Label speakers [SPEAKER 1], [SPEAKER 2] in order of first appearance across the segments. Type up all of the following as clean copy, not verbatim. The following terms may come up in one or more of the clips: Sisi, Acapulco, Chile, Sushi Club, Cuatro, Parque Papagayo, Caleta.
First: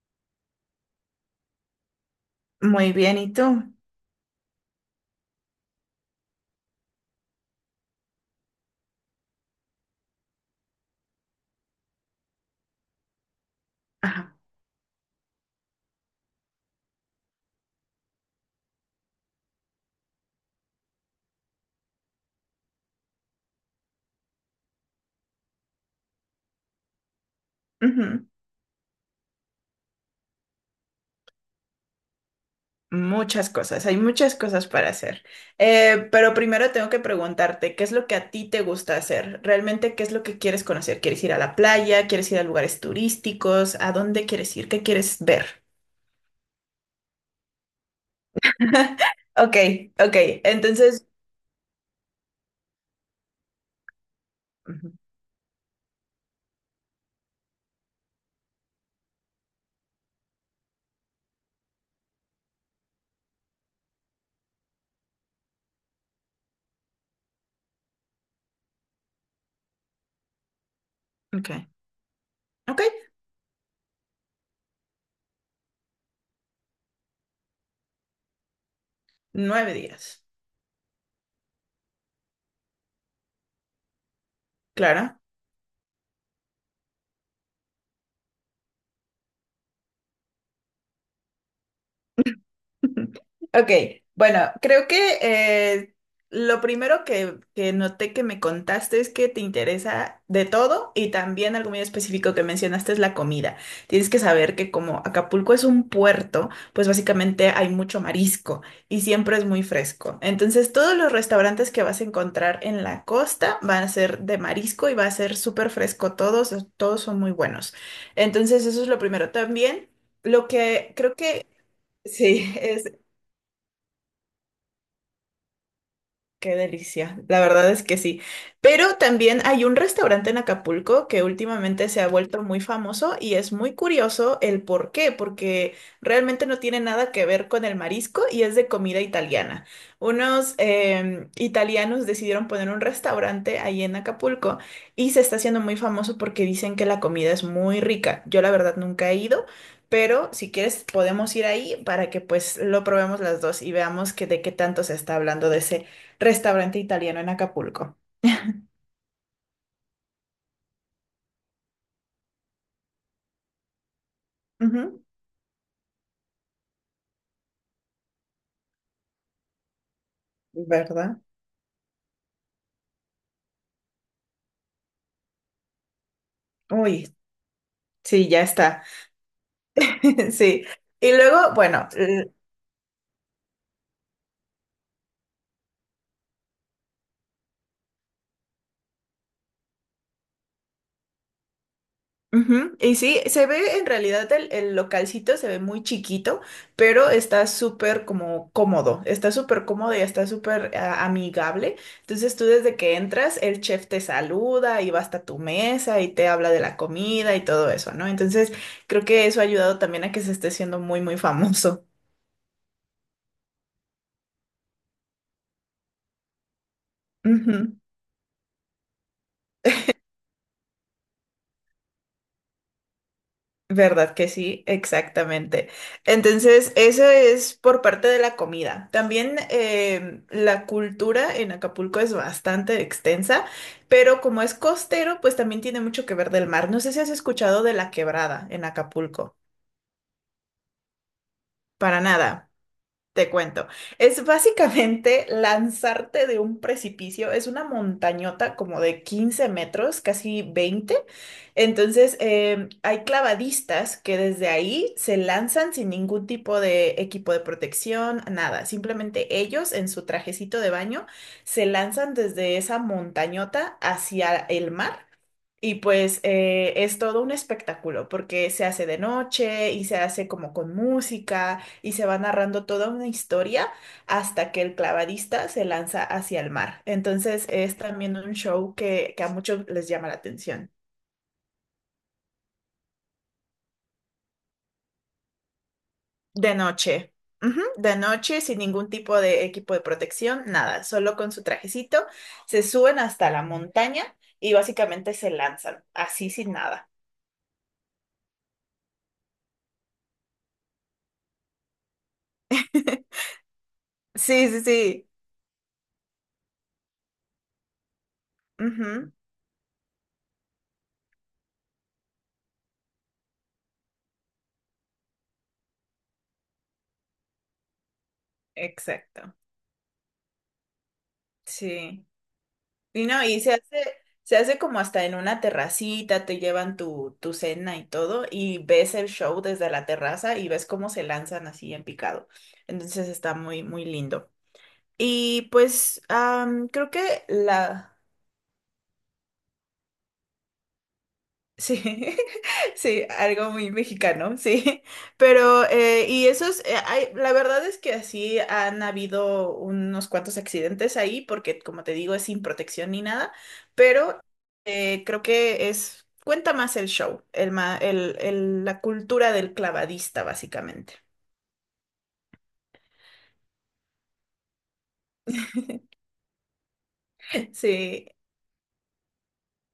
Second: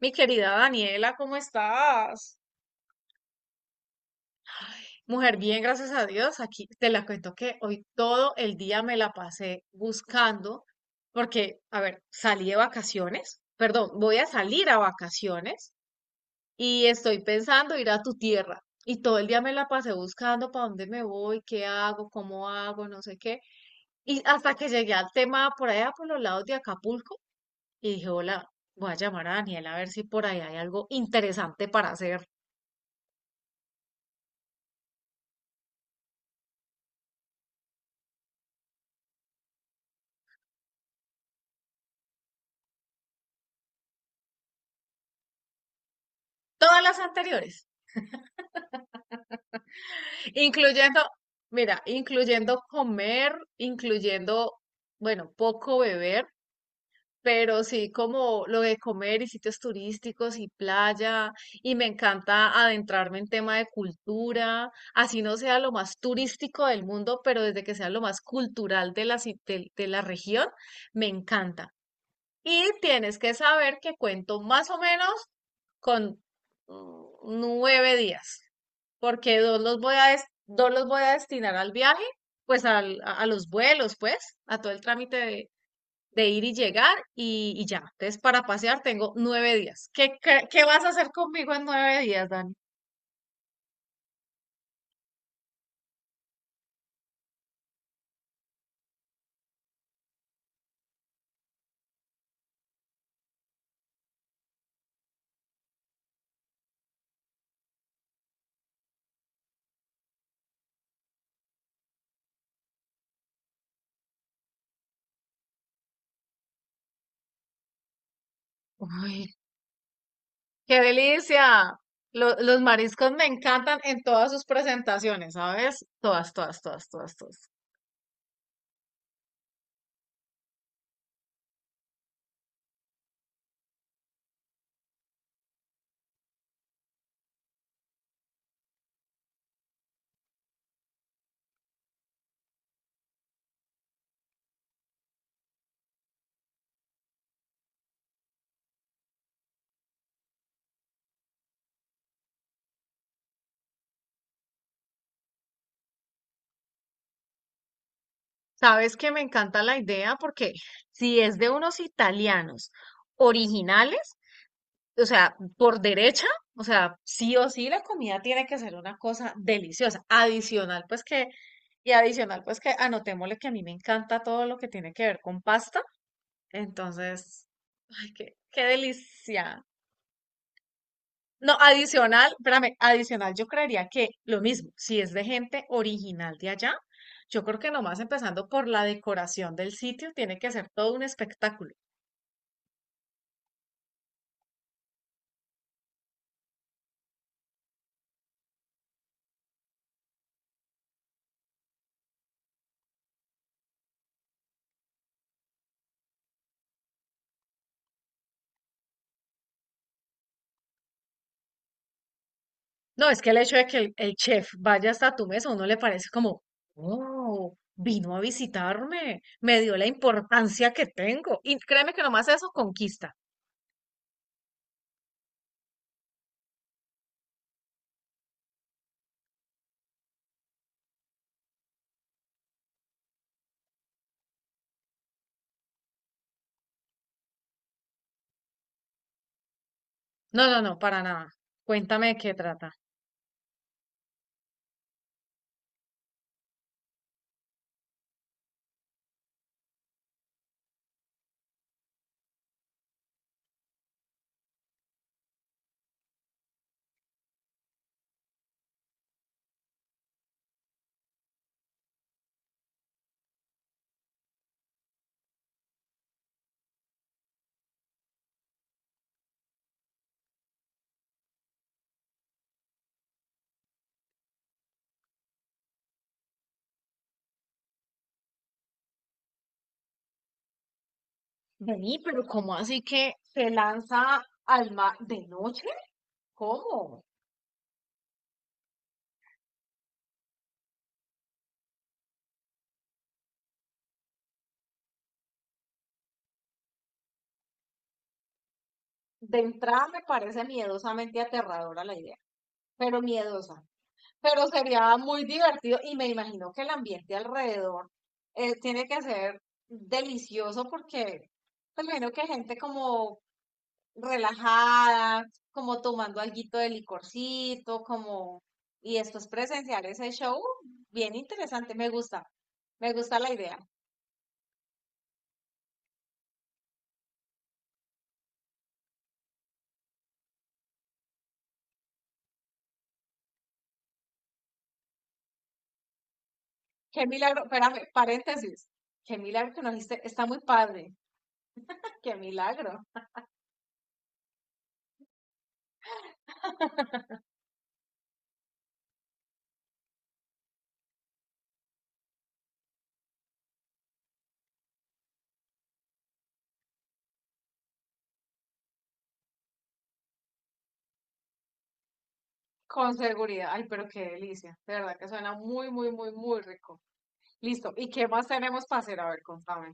[SPEAKER 1] Mi querida Daniela, ¿cómo estás?
[SPEAKER 2] Muy bien, ¿y tú?
[SPEAKER 1] Mujer, bien, gracias a Dios. Aquí te la cuento que hoy todo el día me la pasé buscando porque, a ver, salí de vacaciones, perdón, voy a
[SPEAKER 2] Ajá.
[SPEAKER 1] salir a vacaciones y estoy pensando ir a tu tierra. Y todo el día me la pasé buscando para dónde me voy, qué hago, cómo hago, no sé qué. Y hasta que llegué al tema por allá, por los lados de Acapulco, y dije,
[SPEAKER 2] Ujú.
[SPEAKER 1] hola, voy a llamar a Daniela a ver si por ahí hay algo interesante para hacer.
[SPEAKER 2] Muchas cosas, hay muchas cosas para hacer. Pero primero tengo que preguntarte, ¿qué es lo que a ti te gusta hacer? ¿Realmente qué es lo que quieres conocer? ¿Quieres ir a la playa? ¿Quieres ir a lugares turísticos? ¿A dónde quieres ir? ¿Qué quieres ver?
[SPEAKER 1] Todas las anteriores.
[SPEAKER 2] Ok, ok,
[SPEAKER 1] Incluyendo,
[SPEAKER 2] entonces.
[SPEAKER 1] mira, incluyendo comer, incluyendo,
[SPEAKER 2] Ujú.
[SPEAKER 1] bueno, poco beber, pero sí como lo de comer y sitios turísticos y playa, y me encanta adentrarme en tema de cultura, así no sea lo más turístico del mundo, pero desde que sea lo más cultural de la, de la región, me
[SPEAKER 2] Ok,
[SPEAKER 1] encanta. Y
[SPEAKER 2] ok,
[SPEAKER 1] tienes que saber que cuento más o menos con mm, 9 días, porque
[SPEAKER 2] nueve días.
[SPEAKER 1] dos los voy a destinar al viaje, pues a los vuelos, pues, a todo el trámite
[SPEAKER 2] Claro.
[SPEAKER 1] de ir y llegar y ya. Entonces, para pasear tengo 9 días. ¿Qué vas a hacer conmigo en 9 días, Dani?
[SPEAKER 2] Ok, bueno, creo que eh, lo primero que, noté que me contaste es que te interesa de todo y también algo muy específico que mencionaste es la comida. Tienes que saber que como Acapulco es un puerto, pues básicamente hay mucho marisco y siempre es muy fresco. Entonces todos los restaurantes que vas a encontrar en la costa van a ser de marisco y va a ser súper fresco todos son muy buenos. Entonces eso es lo primero.
[SPEAKER 1] Uy,
[SPEAKER 2] También lo
[SPEAKER 1] qué
[SPEAKER 2] que creo que.
[SPEAKER 1] delicia. Lo-
[SPEAKER 2] Sí,
[SPEAKER 1] los mariscos me encantan en todas sus presentaciones, ¿sabes? Todas,
[SPEAKER 2] qué
[SPEAKER 1] todas, todas, todas,
[SPEAKER 2] delicia, la
[SPEAKER 1] todas.
[SPEAKER 2] verdad es que sí. Pero también hay un restaurante en Acapulco que últimamente se ha vuelto muy famoso y es muy curioso el por qué, porque realmente no tiene nada que ver con el marisco y es de comida italiana. Unos italianos decidieron poner un restaurante ahí en Acapulco y se está haciendo muy famoso porque dicen que la comida es muy rica. Yo la verdad nunca he ido. Pero si quieres podemos ir ahí para que pues lo probemos las dos y veamos que de qué tanto se está hablando de ese restaurante italiano en Acapulco.
[SPEAKER 1] Sabes que me encanta la idea porque si es de unos italianos originales,
[SPEAKER 2] Ujú.
[SPEAKER 1] o sea, por derecha, o sea, sí o sí la comida tiene que ser una cosa deliciosa. Adicional, pues
[SPEAKER 2] ¿Verdad?
[SPEAKER 1] que, y adicional, pues que anotémosle que a mí me encanta todo lo que tiene que ver con pasta.
[SPEAKER 2] Uy,
[SPEAKER 1] Entonces, ay,
[SPEAKER 2] sí,
[SPEAKER 1] qué,
[SPEAKER 2] ya
[SPEAKER 1] qué
[SPEAKER 2] está.
[SPEAKER 1] delicia.
[SPEAKER 2] Sí. Y luego,
[SPEAKER 1] No,
[SPEAKER 2] bueno.
[SPEAKER 1] adicional, espérame, adicional, yo creería que lo mismo, si es de gente original de allá, yo creo que nomás empezando por la decoración del sitio, tiene que ser todo un espectáculo.
[SPEAKER 2] Ujú. Y sí, se ve en realidad el localcito, se ve muy chiquito, pero está súper como cómodo, está súper cómodo y está súper amigable. Entonces tú desde que entras, el chef te saluda y va hasta tu mesa y te habla de la comida y todo eso, ¿no? Entonces creo que eso ha ayudado también a que se esté siendo muy, muy famoso.
[SPEAKER 1] No, es que el hecho de que el chef vaya hasta tu mesa, a uno le parece como, oh,
[SPEAKER 2] Ujú.
[SPEAKER 1] vino a visitarme, me dio la importancia que tengo. Y créeme que nomás eso conquista.
[SPEAKER 2] ¿Verdad que sí? Exactamente. Entonces, eso es por parte de la comida. También la cultura en Acapulco es bastante extensa, pero como es costero, pues también tiene mucho que ver del mar. No sé si has escuchado de la quebrada en Acapulco.
[SPEAKER 1] No, no, no, para nada.
[SPEAKER 2] Para
[SPEAKER 1] Cuéntame de qué
[SPEAKER 2] nada.
[SPEAKER 1] trata.
[SPEAKER 2] Te cuento. Es básicamente lanzarte de un precipicio. Es una montañota como de 15 metros, casi 20. Entonces, hay clavadistas que desde ahí se lanzan sin ningún tipo de equipo de protección, nada. Simplemente ellos en su trajecito de baño se lanzan desde esa montañota hacia el mar. Y pues es todo un espectáculo porque se hace de noche y se hace como con música y se va narrando toda una historia hasta que el clavadista se lanza hacia el mar. Entonces es también un show que a muchos les llama la atención.
[SPEAKER 1] Vení, pero ¿cómo así que se lanza al mar de noche?
[SPEAKER 2] De
[SPEAKER 1] ¿Cómo?
[SPEAKER 2] noche. Ujú. De noche, sin ningún tipo de equipo de protección, nada, solo con su trajecito, se suben hasta la montaña y básicamente se lanzan, así sin nada.
[SPEAKER 1] De entrada me parece miedosamente aterradora la idea, pero miedosa. Pero
[SPEAKER 2] Sí, sí,
[SPEAKER 1] sería
[SPEAKER 2] sí.
[SPEAKER 1] muy divertido y me imagino que el ambiente alrededor tiene que
[SPEAKER 2] Ujú.
[SPEAKER 1] ser delicioso porque pues, me imagino que gente como relajada, como tomando alguito de licorcito, como... Y después
[SPEAKER 2] Exacto.
[SPEAKER 1] presenciar ese show, bien interesante,
[SPEAKER 2] Sí.
[SPEAKER 1] me
[SPEAKER 2] Y
[SPEAKER 1] gusta
[SPEAKER 2] no,
[SPEAKER 1] la
[SPEAKER 2] y
[SPEAKER 1] idea.
[SPEAKER 2] se hace como hasta en una terracita, te llevan tu, cena y todo, y ves el show desde la terraza y ves cómo se lanzan así en picado. Entonces está muy, muy lindo. Y pues creo
[SPEAKER 1] Qué
[SPEAKER 2] que
[SPEAKER 1] milagro, espérame,
[SPEAKER 2] la.
[SPEAKER 1] paréntesis, qué milagro que nos dijiste, está muy padre,
[SPEAKER 2] Sí,
[SPEAKER 1] qué milagro.
[SPEAKER 2] sí, algo muy mexicano, sí. Pero, y esos, la verdad es que así han habido unos cuantos accidentes ahí, porque como te digo, es sin protección ni nada, pero creo que es, cuenta más el show, el, ma- el- la cultura del clavadista, básicamente.
[SPEAKER 1] Con seguridad. Ay, pero qué delicia. De verdad que suena muy, muy, muy, muy rico. Listo. ¿Y qué
[SPEAKER 2] Sí.
[SPEAKER 1] más tenemos para hacer? A ver, contame.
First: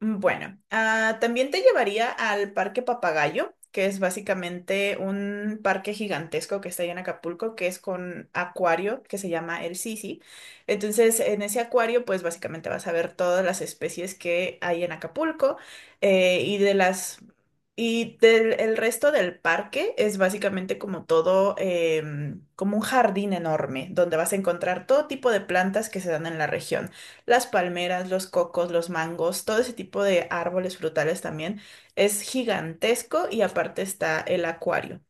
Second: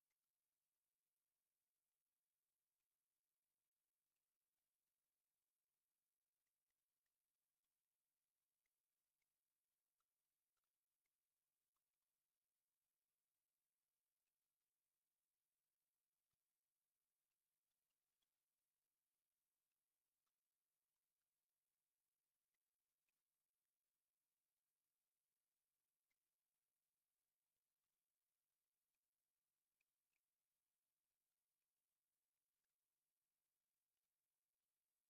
[SPEAKER 2] Bueno, también te llevaría al Parque Papagayo, que es básicamente un parque gigantesco que está ahí en Acapulco, que es con acuario que se llama el Sisi. Entonces, en ese acuario, pues básicamente vas a ver todas las especies que hay en Acapulco y de las y del el resto del parque es básicamente como todo, como un jardín enorme, donde vas a encontrar todo tipo de plantas que se dan en la región las palmeras, los cocos, los mangos, todo ese tipo de árboles frutales también. Es gigantesco y aparte está el acuario.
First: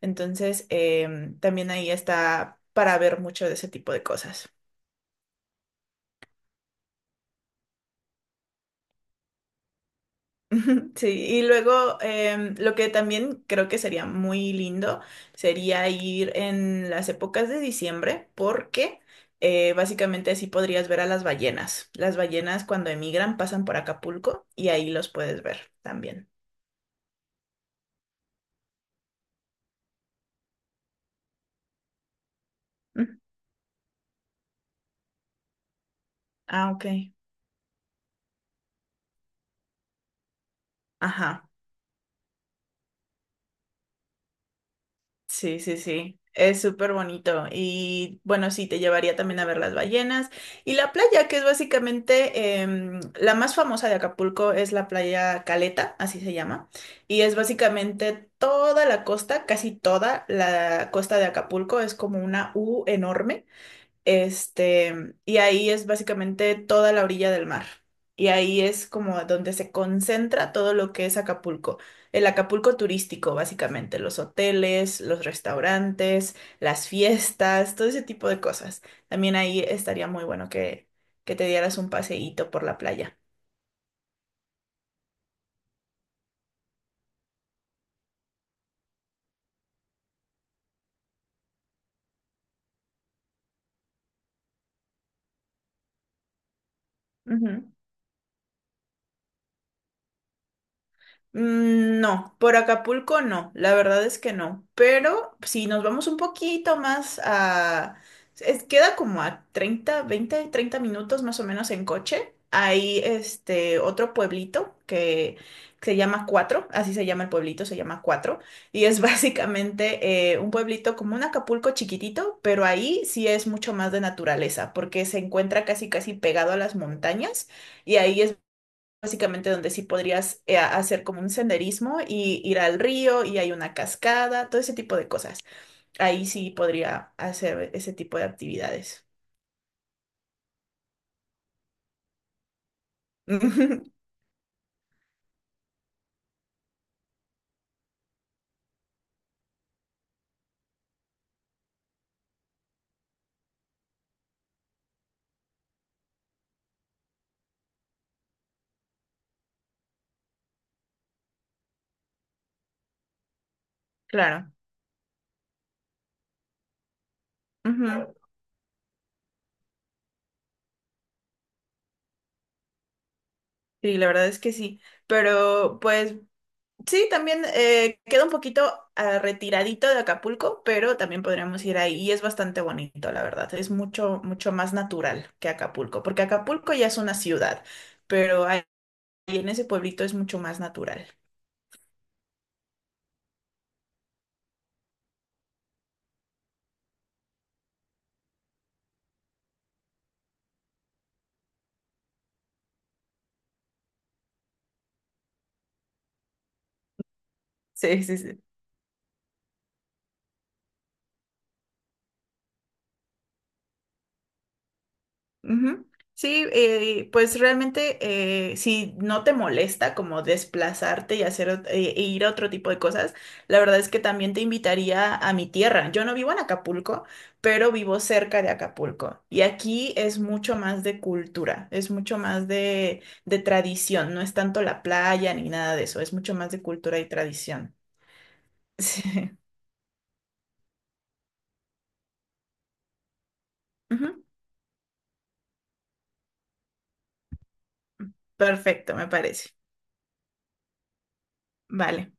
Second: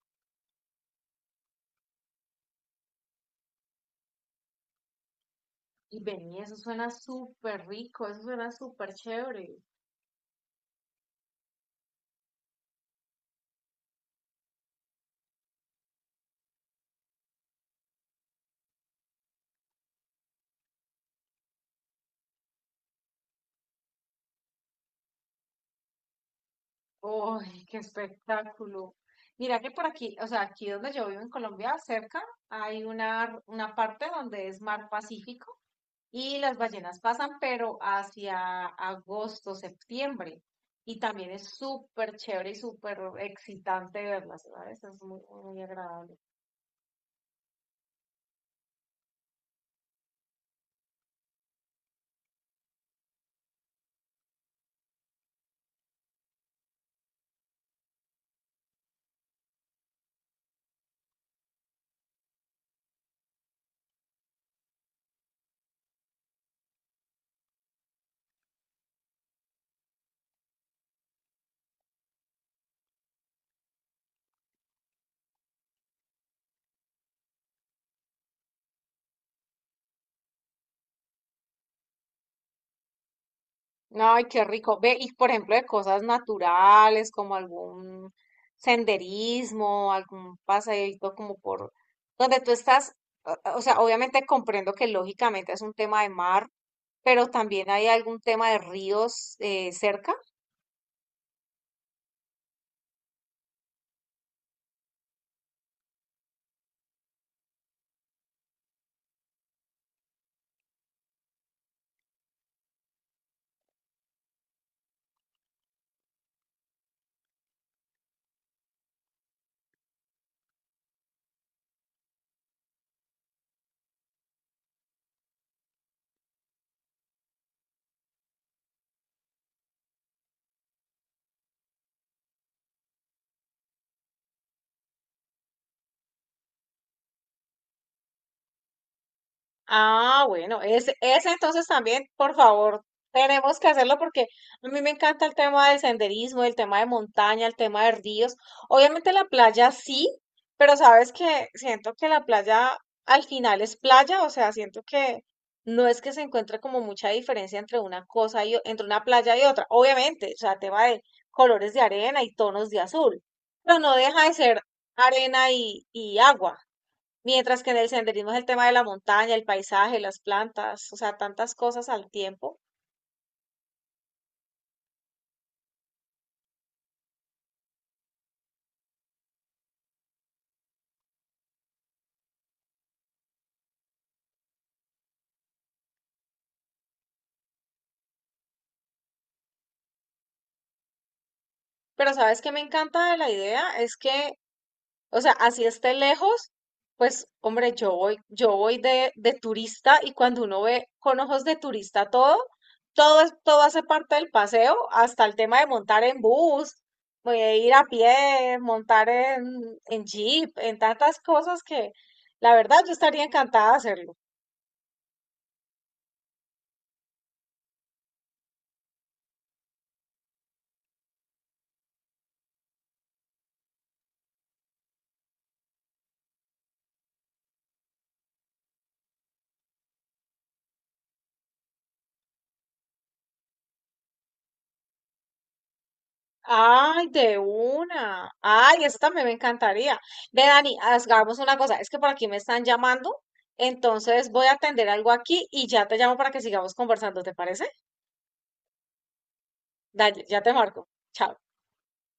[SPEAKER 2] Entonces, también ahí está para ver mucho de ese tipo de cosas.
[SPEAKER 1] Y vení, eso suena súper rico, eso suena súper chévere.
[SPEAKER 2] Sí, y luego lo que también creo que sería muy lindo sería ir en las épocas de diciembre porque básicamente así podrías ver a las ballenas. Las ballenas cuando emigran pasan por Acapulco y ahí los puedes ver también.
[SPEAKER 1] ¡Ay, qué espectáculo! Mira que por aquí, o sea, aquí donde yo vivo en Colombia, cerca, hay una parte donde es mar Pacífico y las
[SPEAKER 2] Ah, ok.
[SPEAKER 1] ballenas pasan, pero hacia agosto, septiembre. Y también es
[SPEAKER 2] Ajá.
[SPEAKER 1] súper chévere y súper excitante verlas, ¿sabes? Es muy,
[SPEAKER 2] Sí,
[SPEAKER 1] muy
[SPEAKER 2] sí,
[SPEAKER 1] agradable.
[SPEAKER 2] sí. Es súper bonito. Y bueno, sí, te llevaría también a ver las ballenas. Y la playa, que es básicamente la más famosa de Acapulco, es la playa Caleta, así se llama. Y es básicamente toda la costa, casi toda la costa de Acapulco, es como una U enorme. Este, y ahí es básicamente toda la orilla del mar. Y ahí es como donde se concentra todo lo que es Acapulco. El Acapulco turístico, básicamente, los hoteles, los restaurantes, las fiestas, todo ese tipo de cosas. También ahí estaría muy bueno que, te dieras un paseíto por la playa.
[SPEAKER 1] Ay, qué rico. Ve, y por ejemplo, de cosas naturales, como algún senderismo, algún paseíto como por donde tú estás, o sea, obviamente comprendo que lógicamente es un tema de mar, pero
[SPEAKER 2] Ujú.
[SPEAKER 1] también hay algún tema de ríos cerca.
[SPEAKER 2] No, por Acapulco no, la verdad es que no. Pero si nos vamos un poquito más a. Queda como a 30, 20, 30 minutos más o menos en coche. Hay este otro pueblito que se llama Cuatro, así se llama el pueblito, se llama Cuatro. Y es básicamente un pueblito como un Acapulco chiquitito, pero ahí sí es mucho más de naturaleza, porque se encuentra casi casi pegado a las montañas y ahí es básicamente donde sí podrías hacer como un senderismo y ir al río y hay una cascada, todo ese tipo de cosas. Ahí sí podría hacer ese tipo de actividades.
[SPEAKER 1] Ah, bueno, ese entonces también, por favor, tenemos que hacerlo porque a mí me encanta el tema del senderismo, el tema de montaña, el tema de ríos. Obviamente la playa sí, pero sabes que siento que la playa al final es playa, o sea, siento que no es que se encuentre como mucha diferencia entre una cosa entre una playa y otra. Obviamente, o sea, tema de colores de arena y tonos de azul, pero no deja de
[SPEAKER 2] Claro.
[SPEAKER 1] ser arena y agua. Mientras que en el
[SPEAKER 2] Ujú.
[SPEAKER 1] senderismo es el tema de la montaña, el paisaje, las plantas, o sea, tantas cosas al tiempo.
[SPEAKER 2] Sí, la verdad es que sí. Pero pues sí, también queda un poquito retiradito de Acapulco, pero también podríamos ir ahí y es bastante bonito, la verdad. Es mucho, mucho más natural que Acapulco, porque Acapulco ya es una ciudad, pero ahí en ese pueblito es mucho más natural.
[SPEAKER 1] Pero sabes que me encanta de la idea es que, o sea, así esté lejos, pues hombre, yo voy de turista y cuando uno ve con ojos de turista todo, todo, todo hace parte del paseo, hasta el tema de montar en bus, voy a ir a
[SPEAKER 2] Sí, sí, sí.
[SPEAKER 1] pie, montar en jeep, en tantas cosas que la verdad yo estaría encantada de hacerlo.
[SPEAKER 2] Ujú. Sí, pues realmente si no te molesta como desplazarte y hacer ir a otro tipo de cosas, la verdad es que también te invitaría a mi tierra. Yo no vivo en Acapulco, pero vivo cerca de Acapulco y aquí es mucho más de cultura, es mucho más de tradición, no es tanto la playa ni nada de eso, es mucho más de cultura
[SPEAKER 1] Ay,
[SPEAKER 2] y
[SPEAKER 1] de
[SPEAKER 2] tradición.
[SPEAKER 1] una. Ay, eso también me
[SPEAKER 2] Sí.
[SPEAKER 1] encantaría. Ve, Dani, hagamos una cosa. Es que por aquí me están llamando,
[SPEAKER 2] Ujú.
[SPEAKER 1] entonces voy a atender algo aquí y ya te llamo para que sigamos conversando, ¿te parece?
[SPEAKER 2] Perfecto, me parece.
[SPEAKER 1] Dale, ya te marco. Chao.
[SPEAKER 2] Vale.